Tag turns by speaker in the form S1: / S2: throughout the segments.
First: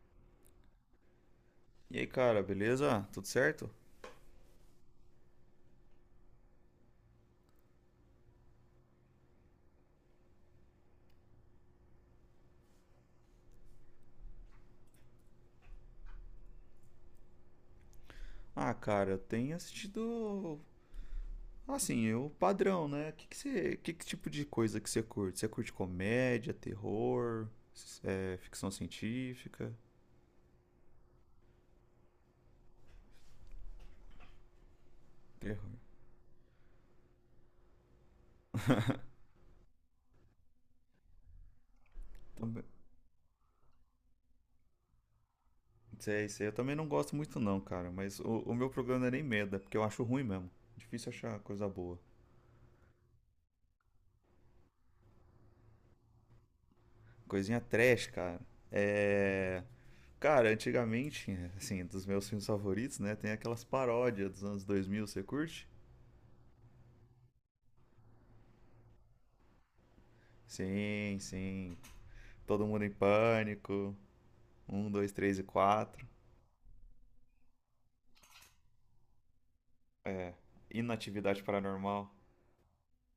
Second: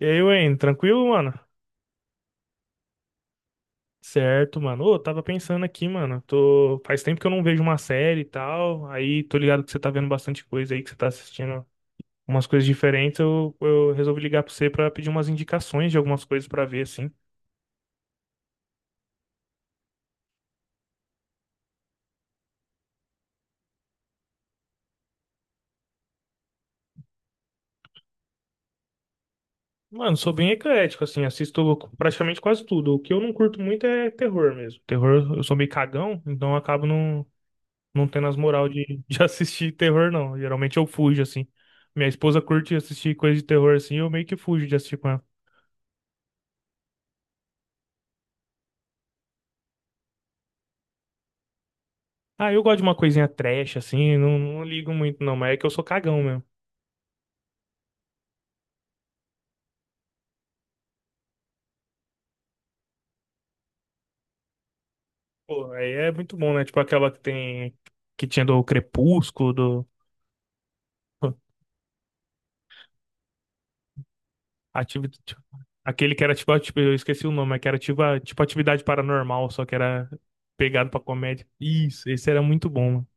S1: E aí, Wayne, tranquilo, mano?
S2: E aí, cara, beleza? Tudo certo?
S1: Certo, mano. Ô, eu tava pensando aqui, mano. Tô... Faz tempo que eu não vejo uma série e tal. Aí tô ligado que você tá vendo bastante coisa aí, que você tá assistindo umas coisas diferentes. Eu resolvi ligar pra você pra pedir umas indicações de algumas coisas pra ver, assim.
S2: Ah, cara, eu tenho assistido. Assim, o padrão, né? Que você, que tipo de coisa que você curte? Você curte comédia, terror, ficção científica?
S1: Mano, sou bem eclético, assim. Assisto praticamente quase tudo. O que eu não curto muito é terror mesmo. Terror, eu sou meio
S2: Terror.
S1: cagão, então eu acabo não, não tendo as moral de, de assistir terror, não. Geralmente eu fujo, assim. Minha esposa
S2: Também.
S1: curte assistir coisa de terror, assim. Eu meio que fujo de assistir com ela.
S2: Sei, sei. Eu também não gosto muito, não, cara. Mas o meu programa não é nem medo, é porque eu acho ruim mesmo. Difícil achar coisa boa.
S1: Ah, eu gosto de uma coisinha trash, assim, não, não ligo muito, não, mas é que eu sou cagão mesmo.
S2: Coisinha trash, cara. É. Cara, antigamente, assim, dos meus filmes favoritos, né? Tem aquelas paródias dos anos 2000. Você curte?
S1: Pô, aí é muito bom, né? Tipo aquela que tem. Que tinha do Crepúsculo, do.
S2: Sim, sim. Todo mundo em pânico. Um,
S1: Ativi...
S2: dois, três
S1: tipo,
S2: e quatro.
S1: aquele que era tipo, tipo. Eu esqueci o nome, mas que era tipo, tipo atividade paranormal, só que era
S2: É.
S1: pegado pra
S2: Inatividade
S1: comédia. Isso,
S2: Paranormal.
S1: esse era muito bom, mano.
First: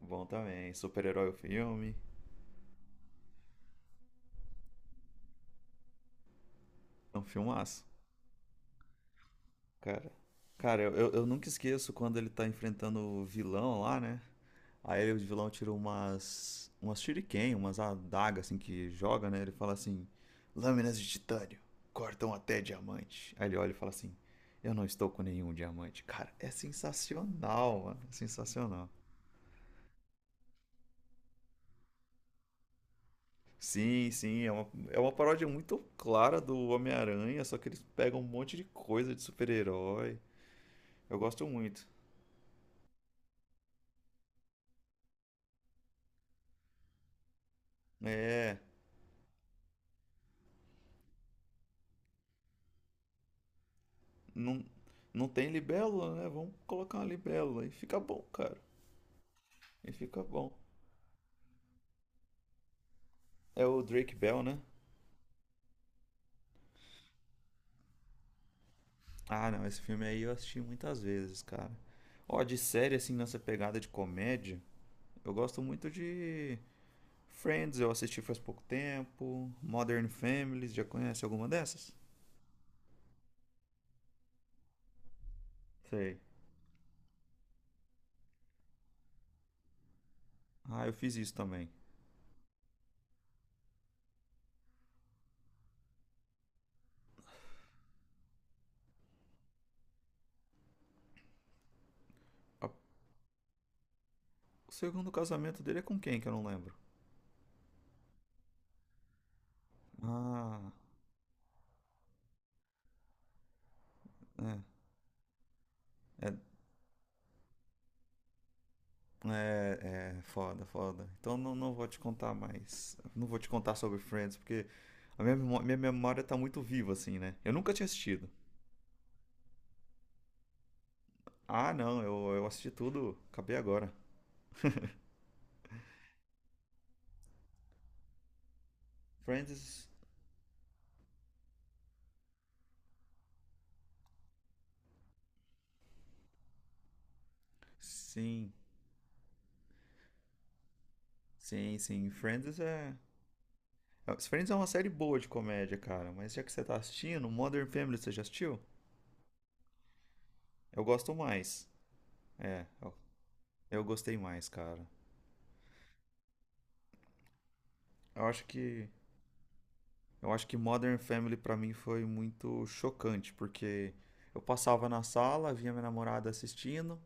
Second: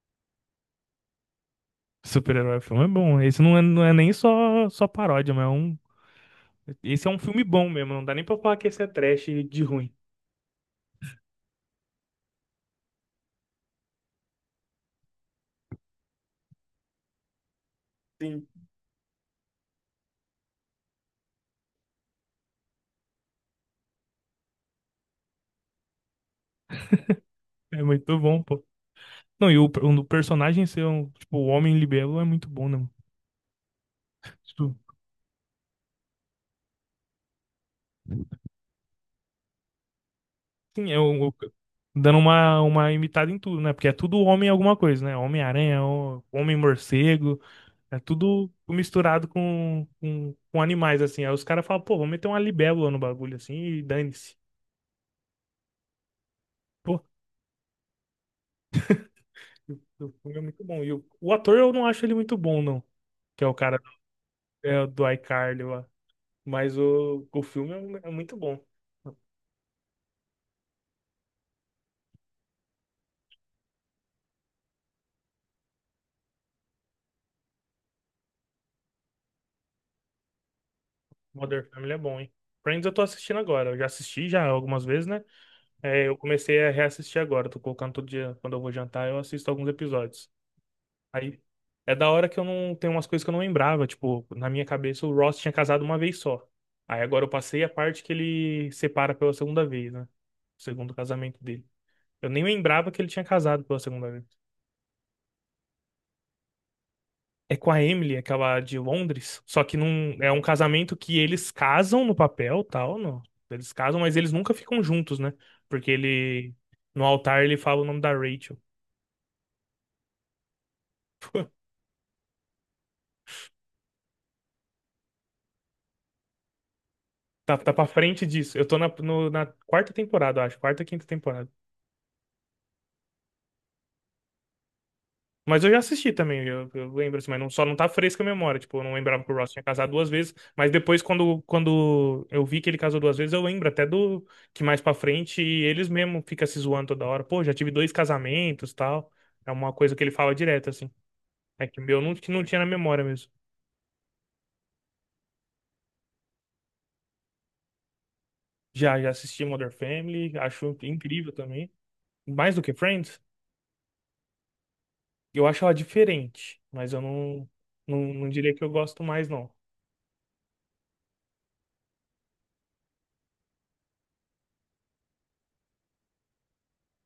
S2: Bom também. Super-herói o filme.
S1: Super-herói filme é bom. Esse não é, não é nem só, só paródia, mas é um. Esse é um
S2: É um
S1: filme bom
S2: filmaço.
S1: mesmo, não dá nem pra falar que esse é trash de ruim.
S2: Cara. Cara, eu nunca esqueço quando ele tá enfrentando o vilão lá, né? Aí o vilão tira umas shuriken, umas
S1: Sim.
S2: adagas assim que joga, né? Ele fala assim: lâminas de titânio cortam até diamante. Aí ele olha e fala assim: eu não estou com nenhum diamante. Cara, é
S1: É
S2: sensacional, mano. É
S1: muito bom, pô.
S2: sensacional.
S1: Não, e o, o personagem ser um, tipo, o homem libelo é muito bom, né, mano?
S2: Sim, sim, é uma,
S1: Tipo,
S2: é uma paródia muito clara do Homem-Aranha, só que eles pegam um monte de coisa de super-herói.
S1: sim, é
S2: Eu
S1: o,
S2: gosto muito.
S1: dando uma imitada em tudo, né? Porque é tudo homem alguma coisa, né? Homem-aranha, homem-morcego, é tudo
S2: É,
S1: misturado com animais, assim. Aí os caras falam, pô, vamos meter uma libélula no bagulho, assim, e dane-se.
S2: não, não tem libélula, né? Vamos colocar
S1: Pô,
S2: uma libélula e fica bom, cara.
S1: o
S2: E
S1: o
S2: fica
S1: filme é
S2: bom.
S1: muito bom. E o ator eu não acho ele muito bom, não. Que é o
S2: É
S1: cara
S2: o Drake Bell, né?
S1: é, do iCarly lá. Mas o filme é, é muito bom.
S2: Ah, não, esse filme aí eu assisti muitas vezes, cara. Ó, de série, assim, nessa pegada de comédia, eu gosto muito de Friends, eu assisti faz pouco tempo. Modern Families, já conhece alguma
S1: Modern Family
S2: dessas?
S1: é bom, hein? Friends eu tô assistindo agora. Eu já assisti já algumas vezes, né? É, eu
S2: Sei.
S1: comecei a reassistir agora. Tô colocando todo dia, quando eu vou jantar, eu assisto alguns episódios.
S2: Ah, eu fiz isso
S1: Aí
S2: também.
S1: é da hora que eu não tenho umas coisas que eu não lembrava. Tipo, na minha cabeça o Ross tinha casado uma vez só. Aí agora eu passei a parte que ele separa pela segunda vez, né? O segundo casamento dele. Eu nem
S2: a-
S1: lembrava que ele tinha casado pela segunda vez.
S2: o segundo casamento dele é com quem que eu não lembro?
S1: É com a Emily, aquela de Londres. Só que não é um
S2: Ah,
S1: casamento que eles casam no papel, tal, não. Eles casam, mas eles nunca
S2: é.
S1: ficam juntos, né? Porque ele no altar ele fala o nome da Rachel.
S2: É, é foda, foda. Então não, não vou te contar mais. Não vou te contar sobre Friends, porque minha memória tá muito viva, assim, né? Eu
S1: Tá, tá
S2: nunca tinha
S1: pra frente
S2: assistido.
S1: disso. Eu tô na, na quarta temporada, eu acho. Quarta, quinta temporada.
S2: Ah, não, eu assisti tudo, acabei agora.
S1: Mas eu já assisti também, eu lembro assim, mas não, só não tá fresca a memória. Tipo, eu não lembrava que o Ross tinha
S2: Friends,
S1: casado duas vezes, mas depois, quando, quando eu vi que ele casou duas vezes, eu lembro até do que mais pra frente eles mesmo ficam se zoando toda hora. Pô, já tive dois
S2: sim,
S1: casamentos tal. É uma coisa que ele fala direto, assim. É
S2: sim,
S1: que o meu
S2: sim.
S1: não, que não tinha na memória mesmo.
S2: Friends é uma série boa de comédia, cara, mas já que você tá assistindo, Modern Family você já assistiu?
S1: Já, já assisti Modern Family, acho
S2: Eu gosto
S1: incrível
S2: mais.
S1: também. Mais do
S2: É,
S1: que
S2: eu,
S1: Friends,
S2: eu gostei mais, cara.
S1: eu acho ela diferente, mas eu não, não,
S2: Eu
S1: não
S2: acho
S1: diria que eu
S2: que
S1: gosto mais, não.
S2: Eu acho que Modern Family pra mim foi muito chocante, porque eu passava na sala, via minha namorada assistindo,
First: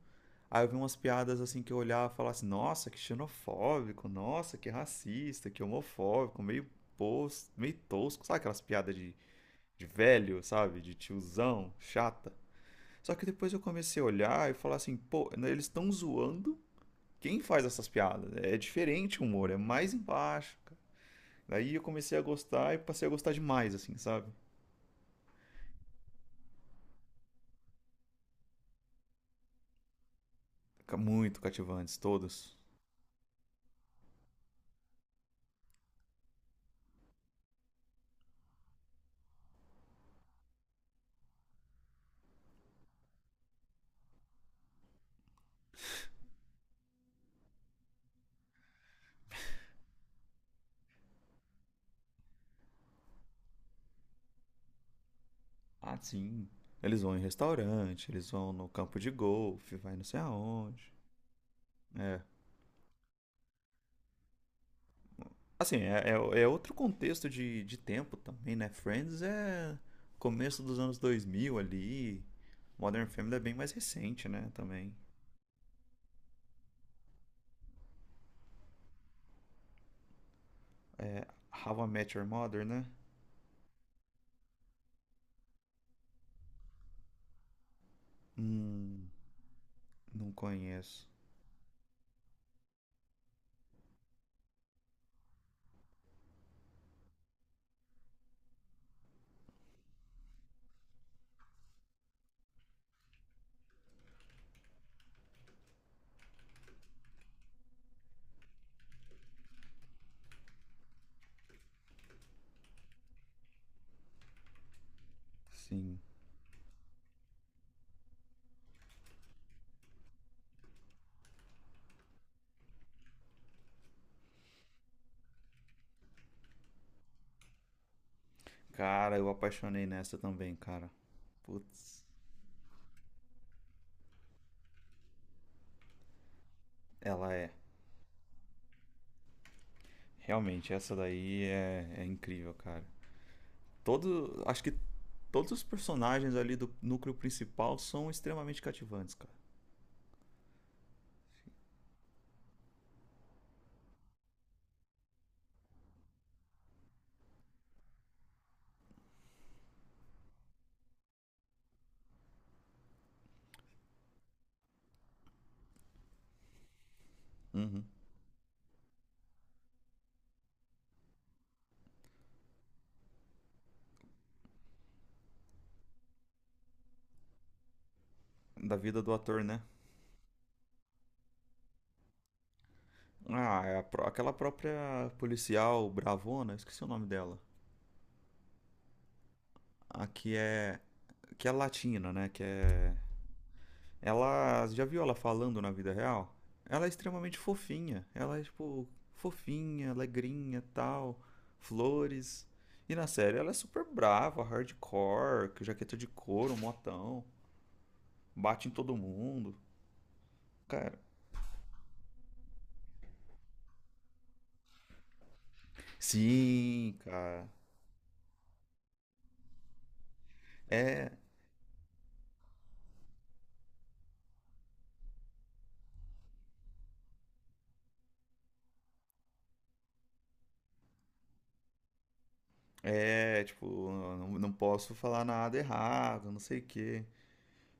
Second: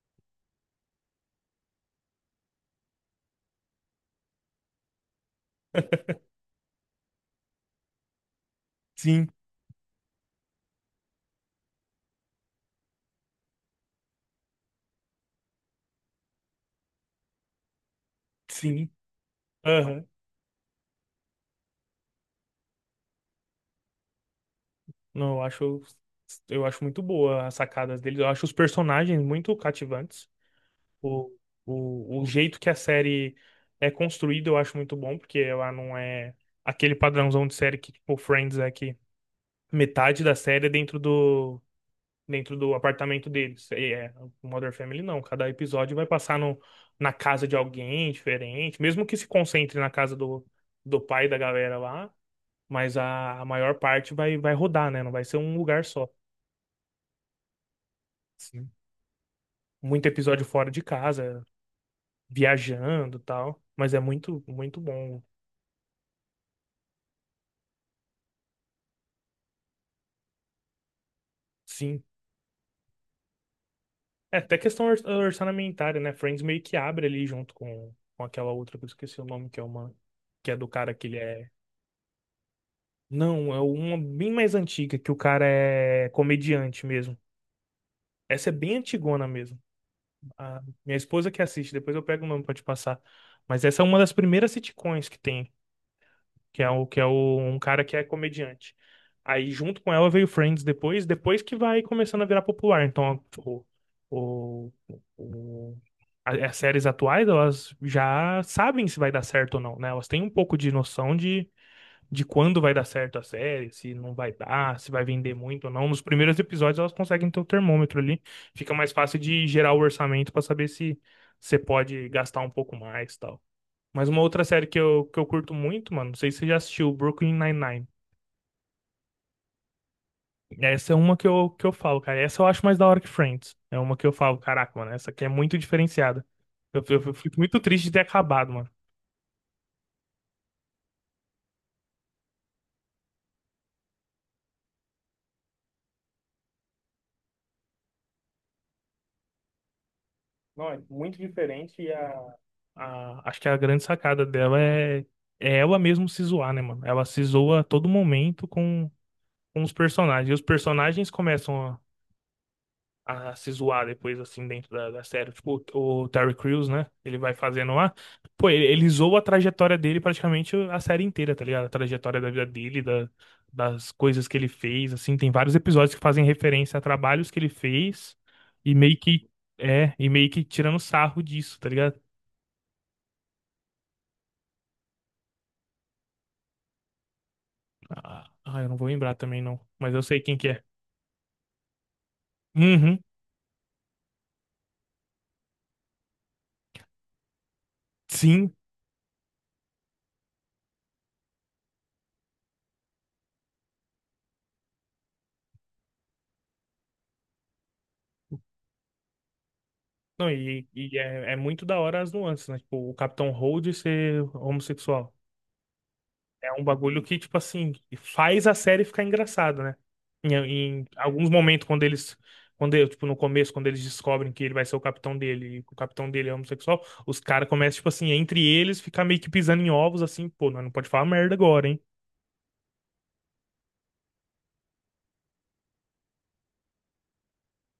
S2: aí eu vi umas piadas assim que eu olhava e falava assim, nossa, que xenofóbico, nossa, que racista, que homofóbico, meio pos, meio tosco, sabe aquelas piadas
S1: Sim,
S2: de velho, sabe? De tiozão, chata. Só que depois eu comecei a olhar e falar assim, pô, né, eles estão zoando quem faz essas piadas. Né? É
S1: sim.
S2: diferente o humor, é mais
S1: Aham.
S2: embaixo, cara. Daí eu comecei a gostar e passei a gostar demais, assim, sabe?
S1: Não, eu acho muito boa as sacadas deles. Eu acho os personagens muito cativantes. O,
S2: Muito cativantes,
S1: o
S2: todos.
S1: jeito que a série é construída eu acho muito bom, porque ela não é aquele padrãozão de série que, tipo, Friends é que metade da série é dentro dentro do apartamento deles. E é, o Modern Family não. Cada episódio vai passar no, na casa de alguém diferente, mesmo que se concentre na casa do, do pai da galera lá, mas a maior parte vai, vai rodar, né? Não vai ser um lugar
S2: Ah,
S1: só.
S2: sim. Eles vão em restaurante, eles vão no campo de golfe, vai não
S1: Muito
S2: sei
S1: episódio fora de
S2: aonde.
S1: casa,
S2: É.
S1: viajando e tal. Mas é muito, muito bom.
S2: Assim, é, é- é outro contexto de tempo também, né? Friends é começo dos anos 2000
S1: Sim.
S2: ali. Modern Family é bem mais recente,
S1: É,
S2: né?
S1: até questão
S2: Também.
S1: orçamentária, né? Friends meio que abre ali junto com aquela outra que eu esqueci o nome, que é uma. Que é do cara que ele
S2: É
S1: é.
S2: How I Met Your Mother, né?
S1: Não, é uma bem mais antiga, que o cara é comediante mesmo. Essa é bem
S2: Hum,
S1: antigona mesmo.
S2: não
S1: A minha
S2: conheço.
S1: esposa que assiste, depois eu pego o nome pra te passar. Mas essa é uma das primeiras sitcoms que tem. Que é, o, que é o, um cara que é comediante. Aí, junto com ela, veio Friends depois, depois que vai começando a virar popular. Então, o, o- as séries atuais, elas já sabem se vai dar certo ou não, né? Elas têm um pouco de noção de quando vai dar certo a série, se não vai dar, se vai vender muito ou não.
S2: Sim.
S1: Nos primeiros episódios, elas conseguem ter o termômetro ali. Fica mais fácil de gerar o orçamento para saber se você pode gastar um pouco mais, tal. Mas uma outra série que eu curto muito, mano, não sei se você já assistiu, Brooklyn Nine-Nine.
S2: Cara, eu apaixonei nessa também, cara.
S1: Essa é uma que eu falo,
S2: Putz,
S1: cara. Essa eu acho mais da hora que Friends. É uma que eu falo, caraca, mano, essa aqui é muito diferenciada. Eu
S2: ela
S1: fico
S2: é.
S1: muito triste de ter acabado, mano.
S2: Realmente, essa daí é, é incrível, cara. Todo, acho que todos os personagens ali do núcleo principal são extremamente cativantes, cara.
S1: Não, é muito diferente e a acho que a grande sacada dela é, é ela mesmo se zoar, né, mano? Ela se zoa a todo momento com os personagens. E os personagens começam a se zoar depois, assim, dentro da, da série. Tipo, o Terry Crews, né? Ele vai fazendo
S2: Uhum.
S1: lá. Pô, ele zoa a trajetória dele praticamente a série inteira, tá ligado? A trajetória da vida dele, da, das coisas que ele fez, assim. Tem vários episódios que fazem referência a trabalhos que ele fez e
S2: Da
S1: meio
S2: vida do
S1: que.
S2: ator, né?
S1: É, e meio que tirando sarro disso, tá ligado?
S2: Ah, é a pró- aquela própria policial bravona, esqueci o nome dela.
S1: Ah, ah, eu não vou lembrar também, não. Mas eu
S2: A
S1: sei quem
S2: que
S1: que é.
S2: é. Que é latina, né? Que é.
S1: Uhum,
S2: Ela. Já viu ela falando na vida real? Ela é extremamente fofinha. Ela é,
S1: sim.
S2: tipo, fofinha, alegrinha tal. Flores. E na série ela é super brava, hardcore, com jaqueta de couro, motão. Bate em todo mundo.
S1: Não, e
S2: Cara,
S1: é, é muito da hora as nuances, né? Tipo, o Capitão Holt ser homossexual. É um
S2: sim,
S1: bagulho que, tipo
S2: cara.
S1: assim, faz a série ficar engraçada, né? Em
S2: É,
S1: alguns momentos, quando eles. Quando, tipo, no começo, quando eles descobrem que ele vai ser o capitão dele, e que o capitão dele é homossexual, os caras começam, tipo assim, entre eles, ficar meio que pisando em ovos, assim, pô, nós não pode falar merda agora, hein?
S2: tipo, não, não posso falar nada errado, não sei o quê.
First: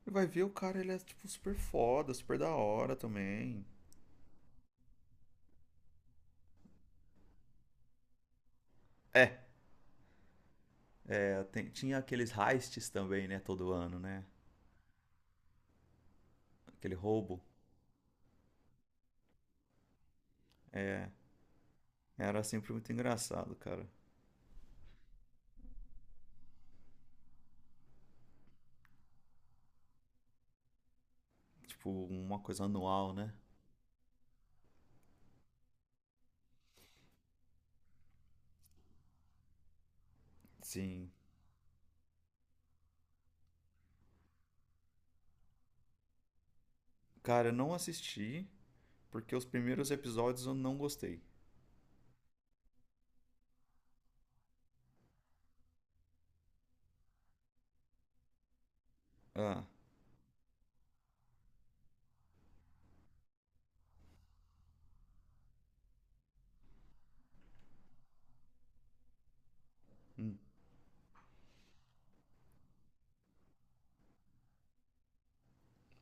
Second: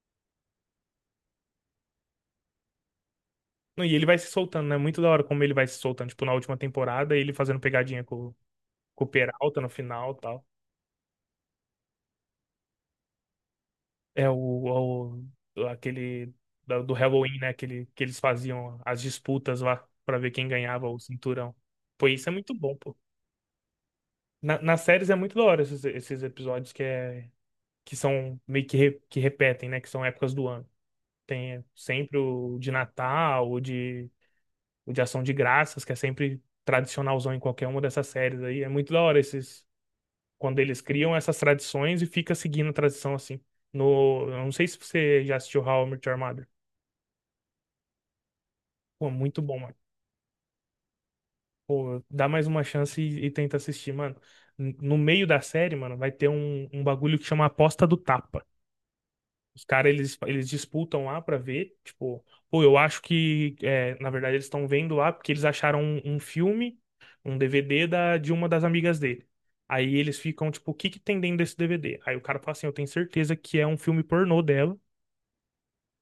S2: E vai ver o cara, ele é, tipo, super foda, super da hora também.
S1: Não, e ele vai se soltando, né? Muito da hora como ele vai se soltando, tipo, na última temporada, ele fazendo pegadinha com o
S2: É,
S1: Peralta no final e tal.
S2: Tinha aqueles heists também, né, todo ano, né?
S1: É aquele do
S2: Aquele
S1: Halloween,
S2: roubo.
S1: né? Aquele, que eles faziam as disputas lá pra ver quem ganhava o
S2: É,
S1: cinturão. Pô, isso é
S2: era
S1: muito
S2: sempre
S1: bom,
S2: muito
S1: pô.
S2: engraçado, cara.
S1: Nas séries é muito da hora esses, esses episódios que, é, que são meio que, que repetem, né? Que são épocas do ano. Tem
S2: Tipo,
S1: sempre
S2: uma
S1: o
S2: coisa
S1: de
S2: anual, né?
S1: Natal, o de Ação de Graças, que é sempre tradicionalzão em qualquer uma dessas séries aí. É muito da hora esses, quando eles
S2: Sim.
S1: criam essas tradições e fica seguindo a tradição assim. No, eu não sei se você já assistiu How I Met Your Mother.
S2: Cara, eu não assisti,
S1: Pô,
S2: porque
S1: muito
S2: os
S1: bom, mano.
S2: primeiros episódios eu não gostei.
S1: Pô, dá mais uma chance e tenta assistir, mano. No meio da série, mano, vai ter um, um bagulho que chama Aposta do Tapa. Os
S2: Ah,
S1: caras, eles disputam lá pra ver, tipo, pô, eu acho que, é, na verdade, eles estão vendo lá porque eles acharam um, um filme, um DVD da, de uma das amigas dele. Aí eles
S2: hum,
S1: ficam, tipo, o que que tem dentro desse DVD? Aí o cara fala assim, eu tenho certeza que é um filme pornô dela.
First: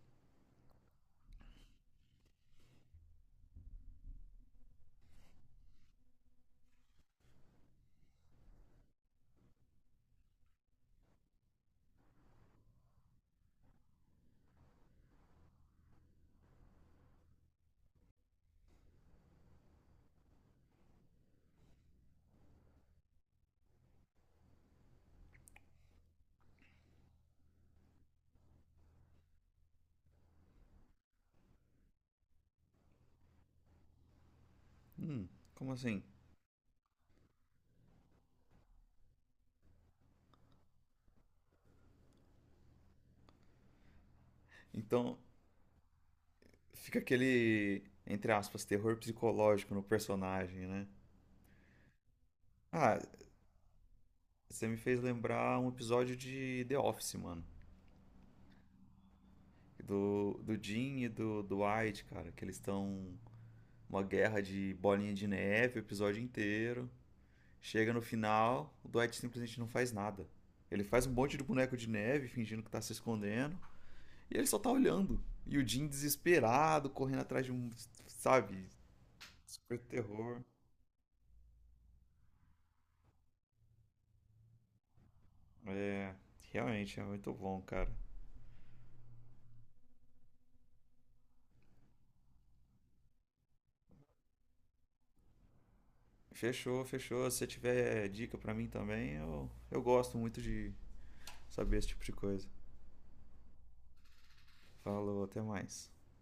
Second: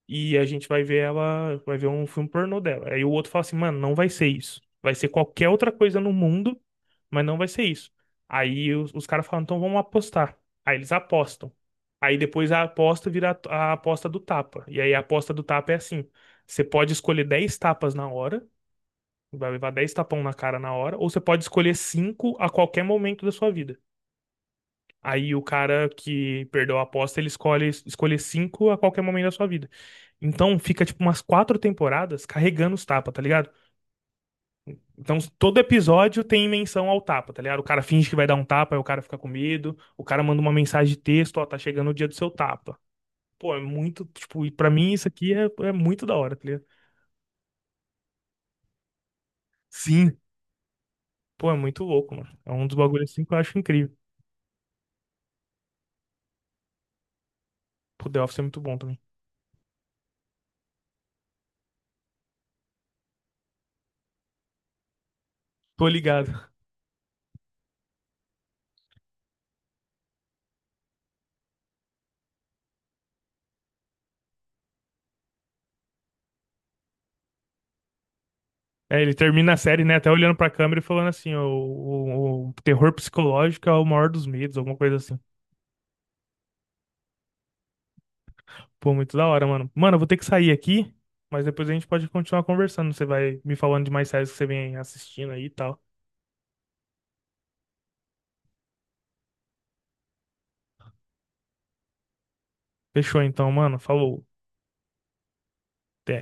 S1: E a gente vai ver ela, vai ver um filme pornô dela. Aí o outro fala assim, mano, não vai ser isso. Vai ser qualquer outra coisa no mundo, mas não vai ser isso. Aí os caras falam, então vamos apostar. Aí eles apostam. Aí depois a aposta vira a aposta do tapa. E aí a aposta do tapa é assim: você pode escolher 10 tapas na hora, vai levar 10 tapão na cara na hora, ou você pode escolher 5 a qualquer momento da sua vida. Aí o cara que perdeu a aposta, ele escolhe escolher 5 a qualquer momento da sua vida. Então fica tipo umas 4 temporadas carregando os tapas, tá ligado? Então
S2: hum,
S1: todo
S2: como assim?
S1: episódio tem menção ao tapa, tá ligado? O cara finge que vai dar um tapa, aí o cara fica com medo, o cara manda uma mensagem de texto, ó, tá chegando o dia do seu tapa. Pô, é muito, tipo, e pra mim isso
S2: Então,
S1: aqui é, é muito da hora, tá ligado?
S2: fica aquele, entre aspas, terror psicológico no
S1: Sim.
S2: personagem, né?
S1: Pô, é muito louco, mano. É um dos
S2: Ah,
S1: bagulhos assim que eu acho incrível.
S2: você me fez lembrar um episódio de The Office, mano.
S1: Pô, The Office é muito bom também.
S2: Do Jim e do Dwight, cara, que eles estão uma guerra de bolinha de neve o
S1: Tô
S2: episódio
S1: ligado.
S2: inteiro. Chega no final, o Dwight simplesmente não faz nada. Ele faz um monte de boneco de neve, fingindo que tá se escondendo, e ele só tá olhando. E o Jim desesperado, correndo atrás de um, sabe,
S1: É, ele termina a
S2: super
S1: série, né, até olhando
S2: terror.
S1: pra câmera e falando assim, o terror psicológico é o maior dos medos, alguma coisa assim.
S2: É, realmente é muito bom, cara.
S1: Pô, muito da hora, mano. Mano, eu vou ter que sair aqui, mas depois a gente pode continuar conversando. Você vai me falando de mais séries que você vem assistindo aí e tal.
S2: Fechou, fechou. Se você tiver dica pra mim também, eu gosto muito de saber esse tipo de coisa.
S1: Fechou então, mano. Falou.
S2: Falou, até mais.
S1: Até.